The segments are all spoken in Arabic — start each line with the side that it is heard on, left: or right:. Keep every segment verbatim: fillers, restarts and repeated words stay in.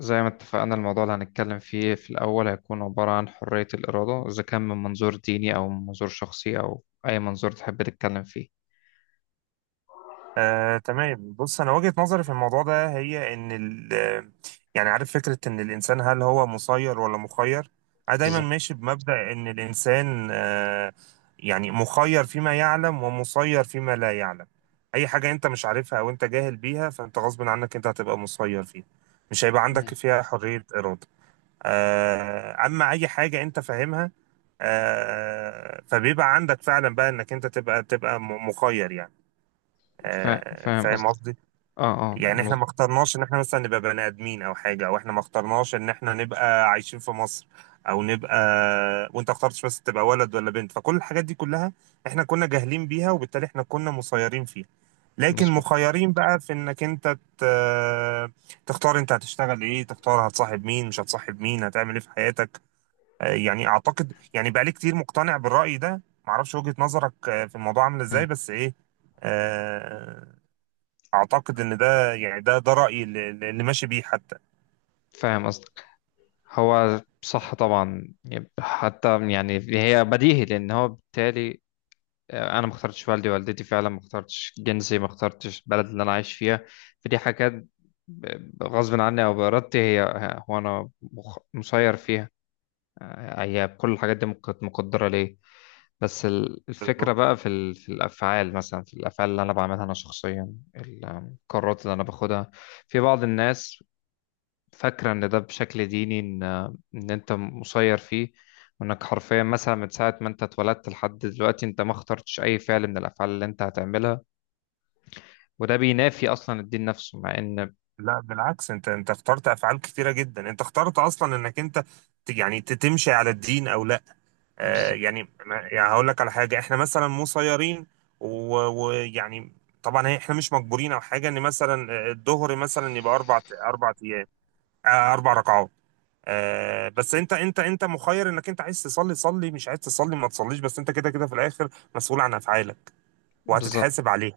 left: زي ما اتفقنا، الموضوع اللي هنتكلم فيه في الأول هيكون عبارة عن حرية الإرادة، إذا كان من منظور ديني أو من منظور شخصي أو أي منظور تحب تتكلم فيه.
right: آه، تمام، بص انا وجهة نظري في الموضوع ده هي ان ال آه، يعني عارف فكرة ان الانسان هل هو مسير ولا مخير. انا دايما
left: بالظبط.
right: ماشي بمبدأ ان الانسان آه، يعني مخير فيما يعلم ومسير فيما لا يعلم. اي حاجة انت مش عارفها او انت جاهل بيها فانت غصب عنك انت هتبقى مسير فيها، مش هيبقى عندك
left: مم.
right: فيها حرية ارادة. آه، اما اي حاجة انت فاهمها، آه، فبيبقى عندك فعلا بقى انك انت تبقى تبقى م- مخير يعني.
left: فا-
right: آه،
left: فاهم
right: فاهم
left: قصدك.
right: قصدي؟
left: اه. اه
right: يعني احنا
left: مظ-
right: ما اخترناش ان احنا مثلا نبقى بني ادمين او حاجه، او احنا ما اخترناش ان احنا نبقى عايشين في مصر او نبقى، وانت اخترتش بس تبقى ولد ولا بنت، فكل الحاجات دي كلها احنا كنا جاهلين بيها، وبالتالي احنا كنا مسيرين فيها. لكن
left: مظبوط.
right: مخيرين بقى في انك انت ت- تختار انت هتشتغل ايه، تختار هتصاحب مين، مش هتصاحب مين، هتعمل ايه في حياتك. آه، يعني اعتقد يعني بقالي كتير مقتنع بالرأي ده. معرفش وجهة نظرك آه، في الموضوع عامل
left: مم.
right: ازاي بس ايه. آه، اعتقد ان ده يعني ده ده رايي اللي, اللي ماشي بيه حتى.
left: فاهم قصدك. هو صح طبعا، يب- حتى يعني هي بديهي، لأن هو بالتالي آه، أنا ما اخترتش والدي والدتي، فعلا ما اخترتش جنسي، ما اخترتش البلد اللي أنا عايش فيها. فدي حاجات ب- غصب عني أو بإرادتي، هي هي- هو أنا مخ- مسير فيها. آه، هي كل الحاجات دي مك- كانت مقدرة ليه. بس ال-
right: بالظبط.
left: الفكرة بقى في ال- في الأفعال، مثلا في الأفعال اللي أنا بعملها أنا شخصيا، القرارات اللي أنا باخدها. في بعض الناس فاكرة إن ده بشكل ديني، إن إن أنت مسير فيه، وإنك حرفيا مثلا من ساعة ما أنت اتولدت لحد دلوقتي، أنت ما اخترتش أي فعل من الأفعال اللي أنت هتعملها، وده بينافي أصلا الدين نفسه، مع إن.
right: لا بالعكس، انت انت اخترت افعال كتيره جدا، انت اخترت اصلا انك انت ت- يعني ت- تمشي على الدين او لا. آه
left: بالظبط.
right: يعني ما- يعني هقول لك على حاجه احنا مثلا مسيرين. و- ويعني طبعا هي- احنا مش مجبورين او حاجه ان مثلا آه، الظهر مثلا يبقى اربع اربع ايام. آه، اربع ركعات. آه بس انت انت انت مخير انك انت عايز تصلي صلي، مش عايز تصلي ما تصليش، بس انت كده كده في الاخر مسؤول عن افعالك.
left: بالظبط.
right: وهتتحاسب عليها.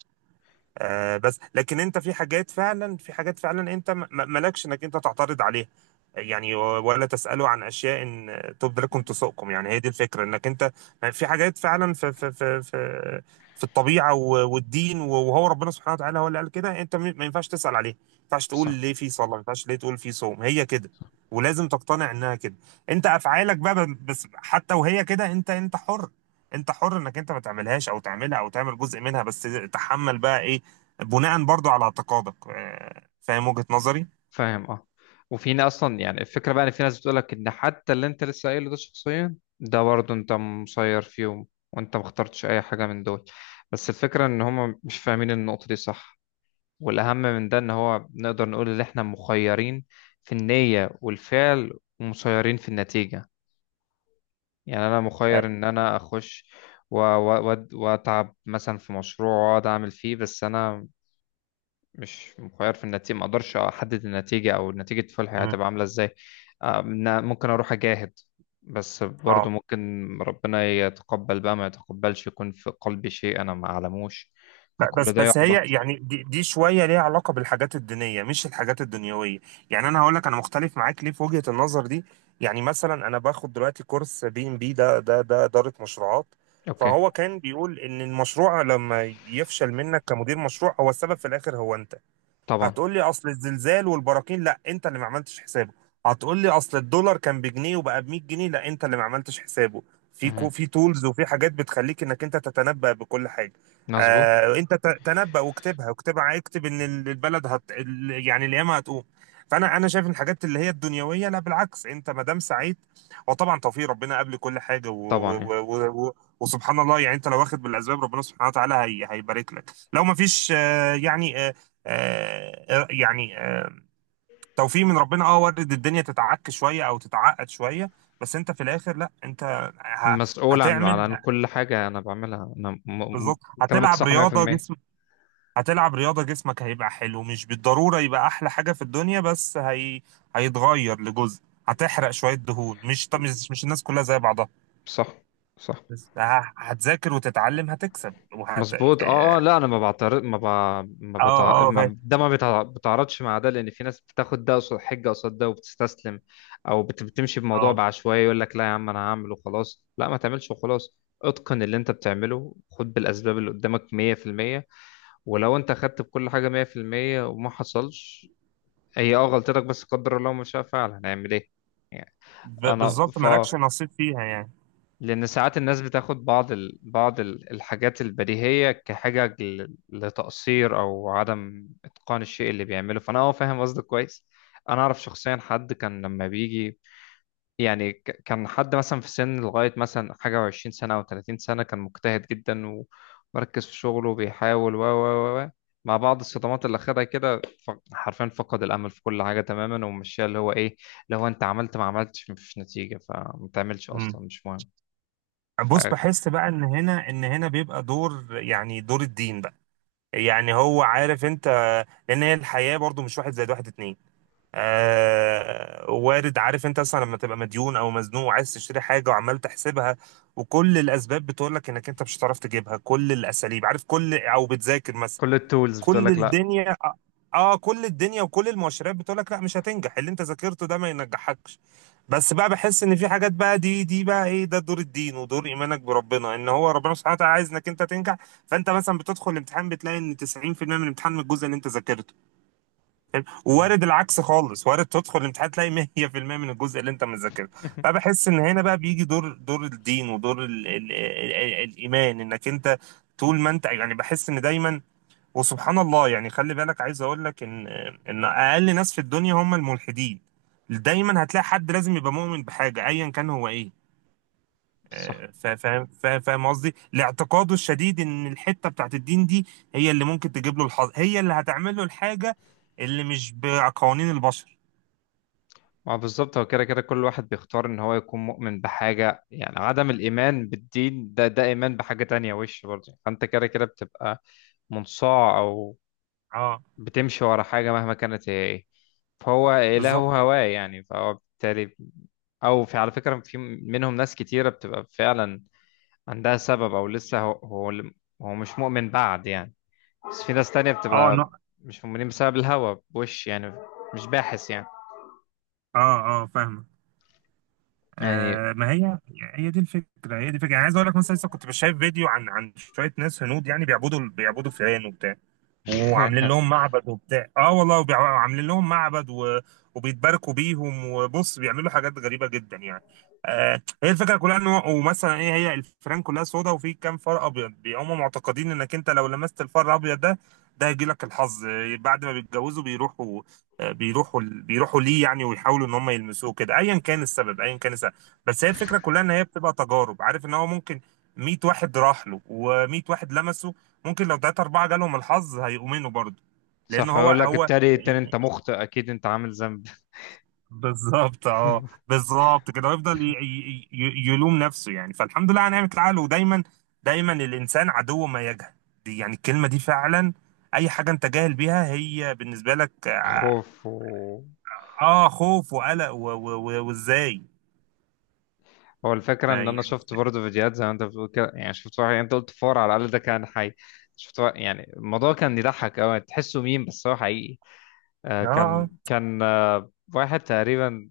right: آه بس لكن انت في حاجات فعلا، في حاجات فعلا انت م- م- مالكش انك انت تعترض عليها. يعني و- ولا تسأله عن اشياء ان تبدو لكم تسؤكم. يعني هي دي الفكرة انك انت في حاجات فعلا في في في في, في الطبيعة و- والدين، وهو ربنا سبحانه وتعالى هو اللي قال كده، انت م- ما ينفعش تسأل عليها، ما ينفعش تقول
left: صح.
right: ليه في صلاة، ما ينفعش ليه تقول في صوم، هي كده. ولازم تقتنع انها كده. انت افعالك بقى ب- بس حتى وهي كده انت انت حر. انت حر انك انت ما تعملهاش او تعملها او تعمل جزء منها، بس تحمل بقى ايه بناء برضو على اعتقادك. آه، فاهم وجهة نظري؟
left: فاهم. اه. وفي ناس اصلا، يعني الفكره بقى ان في ناس بتقولك ان حتى اللي انت لسه قايله ده شخصيا ده برضه انت مسير فيهم، وانت ما اخترتش اي حاجه من دول. بس الفكره ان هم مش فاهمين النقطه دي. صح. والاهم من ده ان هو نقدر نقول ان احنا مخيرين في النيه والفعل، ومسيرين في النتيجه. يعني انا
right: اه.
left: مخير ان انا اخش و- و- وأد- واتعب مثلا في مشروع واقعد اعمل فيه، بس انا مش مخير في النتيجة، ما اقدرش احدد النتيجة، او نتيجة فلحي
right: مم.
left: هتبقى عاملة ازاي. آه، إن ممكن اروح اجاهد، بس برضو
right: آه.
left: ممكن ربنا يتقبل بقى، ما يتقبلش، يكون في قلبي شيء انا ما اعلموش.
right: لا، بس
left: فكل ده
right: بس هي
left: يحبط.
right: يعني دي, دي شويه ليها علاقه بالحاجات الدينيه مش الحاجات الدنيويه. يعني انا هقول لك انا مختلف معاك ليه في وجهه النظر دي. يعني مثلا انا باخد دلوقتي كورس بي ام بي ده، ده ده اداره مشروعات.
left: اوكي.
right: فهو كان بيقول ان المشروع لما يفشل منك كمدير مشروع، هو السبب في الاخر هو انت.
left: طبعا.
right: هتقول لي اصل الزلزال والبراكين، لا انت اللي ما عملتش حسابه. هتقول لي اصل الدولار كان بجنيه وبقى ب مية جنيه، لا انت اللي ما عملتش حسابه. في كو
left: مهم.
right: في تولز وفي حاجات بتخليك انك انت تتنبأ بكل حاجه.
left: مظبوط.
right: آه انت ت- تنبأ واكتبها واكتبها، اكتب ان ال- البلد هت ال- يعني القيامه هتقوم. فانا انا شايف إن الحاجات اللي هي الدنيويه لا بالعكس، انت ما دام سعيد وطبعا توفيق ربنا قبل كل حاجه، و
left: طبعا
right: و
left: يعني
right: و و وسبحان الله يعني، انت لو واخد بالاسباب ربنا سبحانه وتعالى هي هيبارك لك. لو ما فيش آه يعني آه، آه، يعني آه، توفيق من ربنا، اه وارد الدنيا تتعك شويه او تتعقد شويه، بس انت في الاخر لا انت ه-
left: مسؤول عن عن
right: هتعمل.
left: عن كل حاجة انا بعملها، انا م... م-
right: بالظبط.
left: كلامك
right: هتلعب
left: صح
right: رياضه
left: مية في المية.
right: جسمك. هتلعب رياضه جسمك هيبقى حلو، مش بالضروره يبقى احلى حاجه في الدنيا بس هي هيتغير لجزء. هتحرق شويه دهون. مش طب مش مش الناس كلها زي بعضها.
left: صح. صح.
right: بس ه- هتذاكر وتتعلم، هتكسب وهت
left: مظبوط. اه.
right: اه
left: اه. لا انا ما بعترض ما ب... ما, بتع...
right: اه، فاهم،
left: ما ده ما بتع... بتعرضش مع ده، لان في ناس بتاخد ده قصاد حجه قصاد ده وبتستسلم، او بت... بتمشي بموضوع
right: اه.
left: بعشوائيه، يقول لك لا يا عم انا هعمل وخلاص، لا ما تعملش وخلاص، اتقن اللي انت بتعمله، خد بالاسباب اللي قدامك مية في المية. ولو انت خدت بكل حاجه مية في المية وما حصلش، هي اه غلطتك، بس قدر الله ما شاء فعل، هنعمل ايه؟ يعني
right: ب-
left: انا
right: بالظبط مالكش
left: فا.
right: نصيب فيها.
left: لأن ساعات الناس بتاخد بعض ال... بعض ال- الحاجات البديهية كحاجة ل- لتقصير أو عدم إتقان الشيء اللي بيعمله. فأنا أه فاهم قصدك كويس. أنا أعرف شخصيا حد كان لما بيجي يعني ك- كان حد مثلا في سن لغاية مثلا حاجة وعشرين سنة أو تلاتين سنة كان مجتهد جدا، ومركز في شغله، وبيحاول و و و و. مع بعض الصدمات اللي أخدها كده، ف- حرفيا فقد الأمل في كل حاجة تماما، ومشيها اللي هو إيه، اللي هو أنت عملت ما عملتش مفيش نتيجة فما تعملش
right: يعني
left: أصلا مش مهم. ف
right: بص بحس بقى ان هنا ان هنا بيبقى دور، يعني دور الدين بقى. يعني هو عارف انت، لان هي الحياة برضو مش واحد زائد واحد اتنين. آه وارد. عارف انت اصلا لما تبقى مديون او مزنوق وعايز تشتري حاجة وعمال تحسبها، وكل الاسباب بتقول لك انك انت مش هتعرف تجيبها، كل الاساليب عارف كل، او بتذاكر مثلا.
left: كل التولز بتقول
right: كل
left: لك لا.
right: الدنيا اه كل الدنيا وكل المؤشرات بتقول لك لا، مش هتنجح، اللي انت ذاكرته ده ما ينجحكش. بس بقى بحس ان في حاجات بقى، دي دي بقى ايه، ده دور الدين ودور ايمانك بربنا، ان هو ربنا سبحانه وتعالى عايز انك انت تنجح. فانت مثلا بتدخل الامتحان بتلاقي ان تسعين في المية من الامتحان من الجزء اللي انت ذاكرته. فاهم؟
left: مم.
right: ووارد العكس خالص. وارد تدخل الامتحان تلاقي مية في المية من الجزء اللي انت مذاكرته. فبحس ان هنا بقى بيجي دور دور الدين ودور ال ال ال ال الايمان انك انت طول ما انت يعني، بحس ان دايما، وسبحان الله يعني، خلي بالك عايز اقول لك ان ان اقل ناس في الدنيا هم الملحدين. دايما هتلاقي حد لازم يبقى مؤمن بحاجه ايا كان هو ايه.
left: صح.
right: آه، فا- فاهم فا- فاهم قصدي لاعتقاده الشديد ان الحته بتاعت الدين دي هي اللي ممكن تجيب له الحظ، هي اللي هتعمل له الحاجه اللي مش بقوانين البشر.
left: ما بالظبط، هو كده كده كل واحد بيختار ان هو يكون مؤمن بحاجة، يعني عدم الإيمان بالدين ده، ده إيمان بحاجة تانية وش برضه، فأنت كده كده بتبقى منصاع، أو
right: اه
left: بتمشي ورا حاجة مهما كانت هي إيه. فهو إله
right: بالظبط،
left: هواه يعني، فهو بالتالي. أو في على فكرة في منهم ناس كتيرة بتبقى فعلا عندها سبب، أو لسه هو هو هو مش مؤمن بعد يعني. بس في ناس تانية
right: اه،
left: بتبقى
right: لا،
left: مش مؤمنين بسبب الهوى بوش يعني، مش باحث يعني.
right: اه، اه، فاهمه.
left: يعني.
right: آه ما هي، هي دي الفكره، هي دي الفكره يعني عايز اقول لك مثلا لسه كنت شايف فيديو عن عن شويه ناس هنود يعني بيعبدوا بيعبدوا فئران وبتاع، وعاملين لهم معبد وبتاع. اه والله وبيع- وعاملين لهم معبد و... وبيتباركوا بيهم، وبص بيعملوا حاجات غريبة جدا يعني. آه هي الفكرة كلها ان هو، ومثلا ايه، هي الفيران كلها سودا وفي كام فار ابيض. هم معتقدين انك انت لو لمست الفار الابيض ده، ده هيجي لك الحظ. آه، بعد ما بيتجوزوا بيروحوا، آه، بيروحوا بيروحوا ليه يعني، ويحاولوا ان هم يلمسوه كده، ايا كان السبب، ايا كان السبب. بس هي الفكرة كلها ان هي بتبقى تجارب، عارف ان هو ممكن مية واحد راح له و100 واحد لمسه، ممكن لو تلاتة أربعة جالهم الحظ هيؤمنوا برضه. لأن
left: صح.
right: هو
left: يقول لك
right: هو
left: التاني التاني انت مخطئ اكيد، انت عامل ذنب.
right: بالظبط، اه بالظبط كده، ويفضل ي- ي- ي- يلوم نفسه يعني، فالحمد لله على نعمة العقل. ودايما دايما الإنسان عدو ما يجهل. دي يعني الكلمة دي فعلا. أي حاجة أنت جاهل بيها هي بالنسبة لك آه
left: خوف و.
right: آه، خوف وقلق و- و- و- وإزاي.
left: هو الفكرة
right: ما
left: ان انا
right: يعني
left: شفت برضه فيديوهات زي ما انت بتقول كده، يعني شفت واحد، يعني انت قلت فار على الاقل ده كان حي. شفت واحد، يعني الموضوع كان يضحك قوي، تحسه ميم بس هو حقيقي. آه كان
right: آه
left: كان آه واحد تقريبا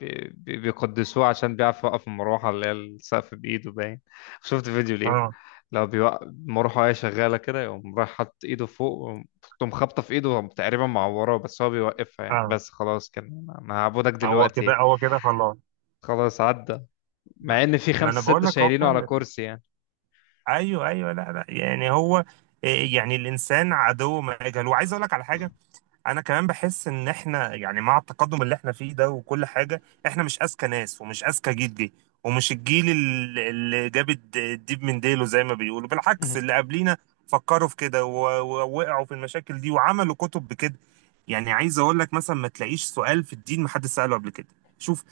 left: بي- بي- بيقدسوه عشان بيعرف يوقف المروحة اللي هي السقف بإيده باين. شفت فيديو
right: آه
left: ليه،
right: آه
left: لو بيوقف المروحة وهي شغالة كده، يقوم رايح حاطط إيده فوق، ويقوم- تقوم خابطة في إيده تقريبا معوراه، بس هو بيوقفها يعني،
right: آه
left: بس خلاص كان أنا هعبدك
right: هو كده،
left: دلوقتي.
right: هو كده خلاص.
left: خلاص عدى.
right: ما
left: مع إن في
right: ما أنا
left: خمسة
right: بقول
left: ستة
right: لك هو
left: شايلينه على
right: فعلا
left: كرسي يعني.
right: ايوه ايوه، لا لا يعني هو إيه، يعني الانسان عدو ما يجهل. وعايز اقول لك على حاجه. انا كمان بحس ان احنا يعني، مع التقدم اللي احنا فيه ده وكل حاجه، احنا مش اذكى ناس ومش اذكى جيل جه، ومش الجيل ال- اللي جاب الد- الديب من ديله زي ما بيقولوا، بالعكس
left: مهم.
right: اللي قبلينا فكروا في كده و- ووقعوا في المشاكل دي، وعملوا كتب بكده. يعني عايز اقول لك مثلا ما تلاقيش سؤال في الدين ما حد سأله قبل كده. شوف،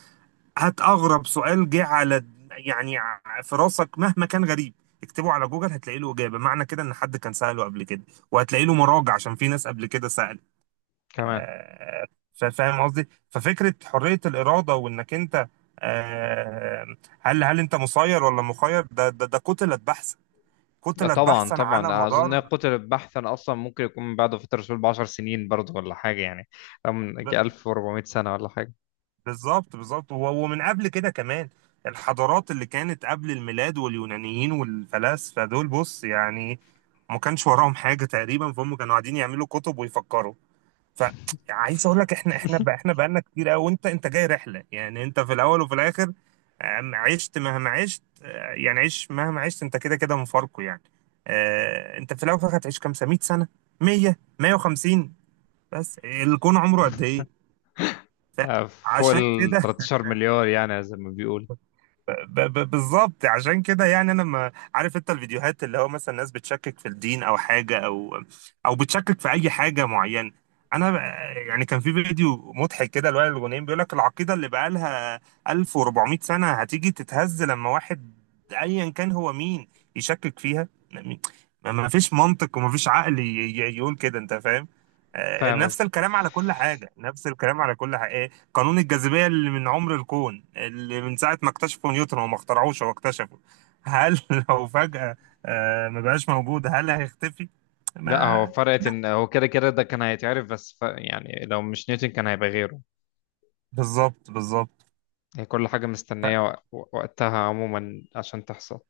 right: هات اغرب سؤال جه على، يعني ع- في راسك مهما كان غريب، اكتبه على جوجل هتلاقي له اجابه، معنى كده ان حد كان سأله قبل كده، وهتلاقي له مراجع عشان في ناس قبل كده سألت.
left: كمان.
right: آه، فا- فاهم قصدي؟ ففكره حريه الاراده وانك انت آه، هل، هل انت مسير ولا مخير، ده ده ده كتلة بحثا،
left: لا
right: كتلة
left: طبعا.
right: بحثا على
left: طبعا اظن إن هي
right: مدار.
left: قتل بحثا اصلا، ممكن يكون من بعد فتره الرسول ب 10 سنين برضه، ولا حاجه يعني أم- يجي
right: ب-
left: ألف وأربعمائة سنة سنه ولا حاجه.
right: بالظبط بالظبط، و- ومن قبل كده كمان الحضارات اللي كانت قبل الميلاد واليونانيين والفلاسفه دول، بص يعني ما كانش وراهم حاجه تقريبا، فهم كانوا قاعدين يعملوا كتب ويفكروا. فعايز اقول لك احنا احنا بقى، احنا بقالنا كتير قوي، وانت انت جاي رحله يعني، انت في الاول وفي الاخر. آم، عشت مهما عشت آه، يعني عيش مهما عشت، انت كده كده مفارقه يعني. آه، انت في الاول وفي الاخر هتعيش كام سنه، مية سنه، مية، مائة وخمسين. بس الكون عمره قد ايه؟
left: آه، فوق
right: فعشان
left: ال
right: كده
left: 13 مليار، يعني زي ما بيقول.
right: ب- ب- بالظبط عشان كده. يعني انا ما عارف انت الفيديوهات اللي هو مثلا ناس بتشكك في الدين او حاجه، او او بتشكك في اي حاجه معينه. انا ب- يعني كان في فيديو مضحك كده لوائل الغنيم بيقول لك العقيده اللي بقالها ألف وأربعمائة سنه هتيجي تتهز لما واحد، ايا كان هو مين، يشكك فيها. ما ما فيش منطق وما فيش عقل ي- ي- يقول كده، انت فاهم؟ آه،
left: فاهم
right: نفس
left: قصدي.
right: الكلام على كل حاجه، نفس الكلام على كل حاجه. قانون الجاذبية اللي من عمر الكون، اللي من ساعة ما اكتشفوا نيوتن، وما اخترعوش هو اكتشفه. هل لو فجأة آه، ما بقاش موجود هل هيختفي؟
left: لا هو
right: ما،
left: فرقت ان هو كده كده ده كان هيتعرف، بس ف... يعني لو مش نيوتن كان هيبقى غيره.
right: بالظبط بالظبط.
left: هي كل حاجة مستنية، وق- وقتها عموما عشان تحصل.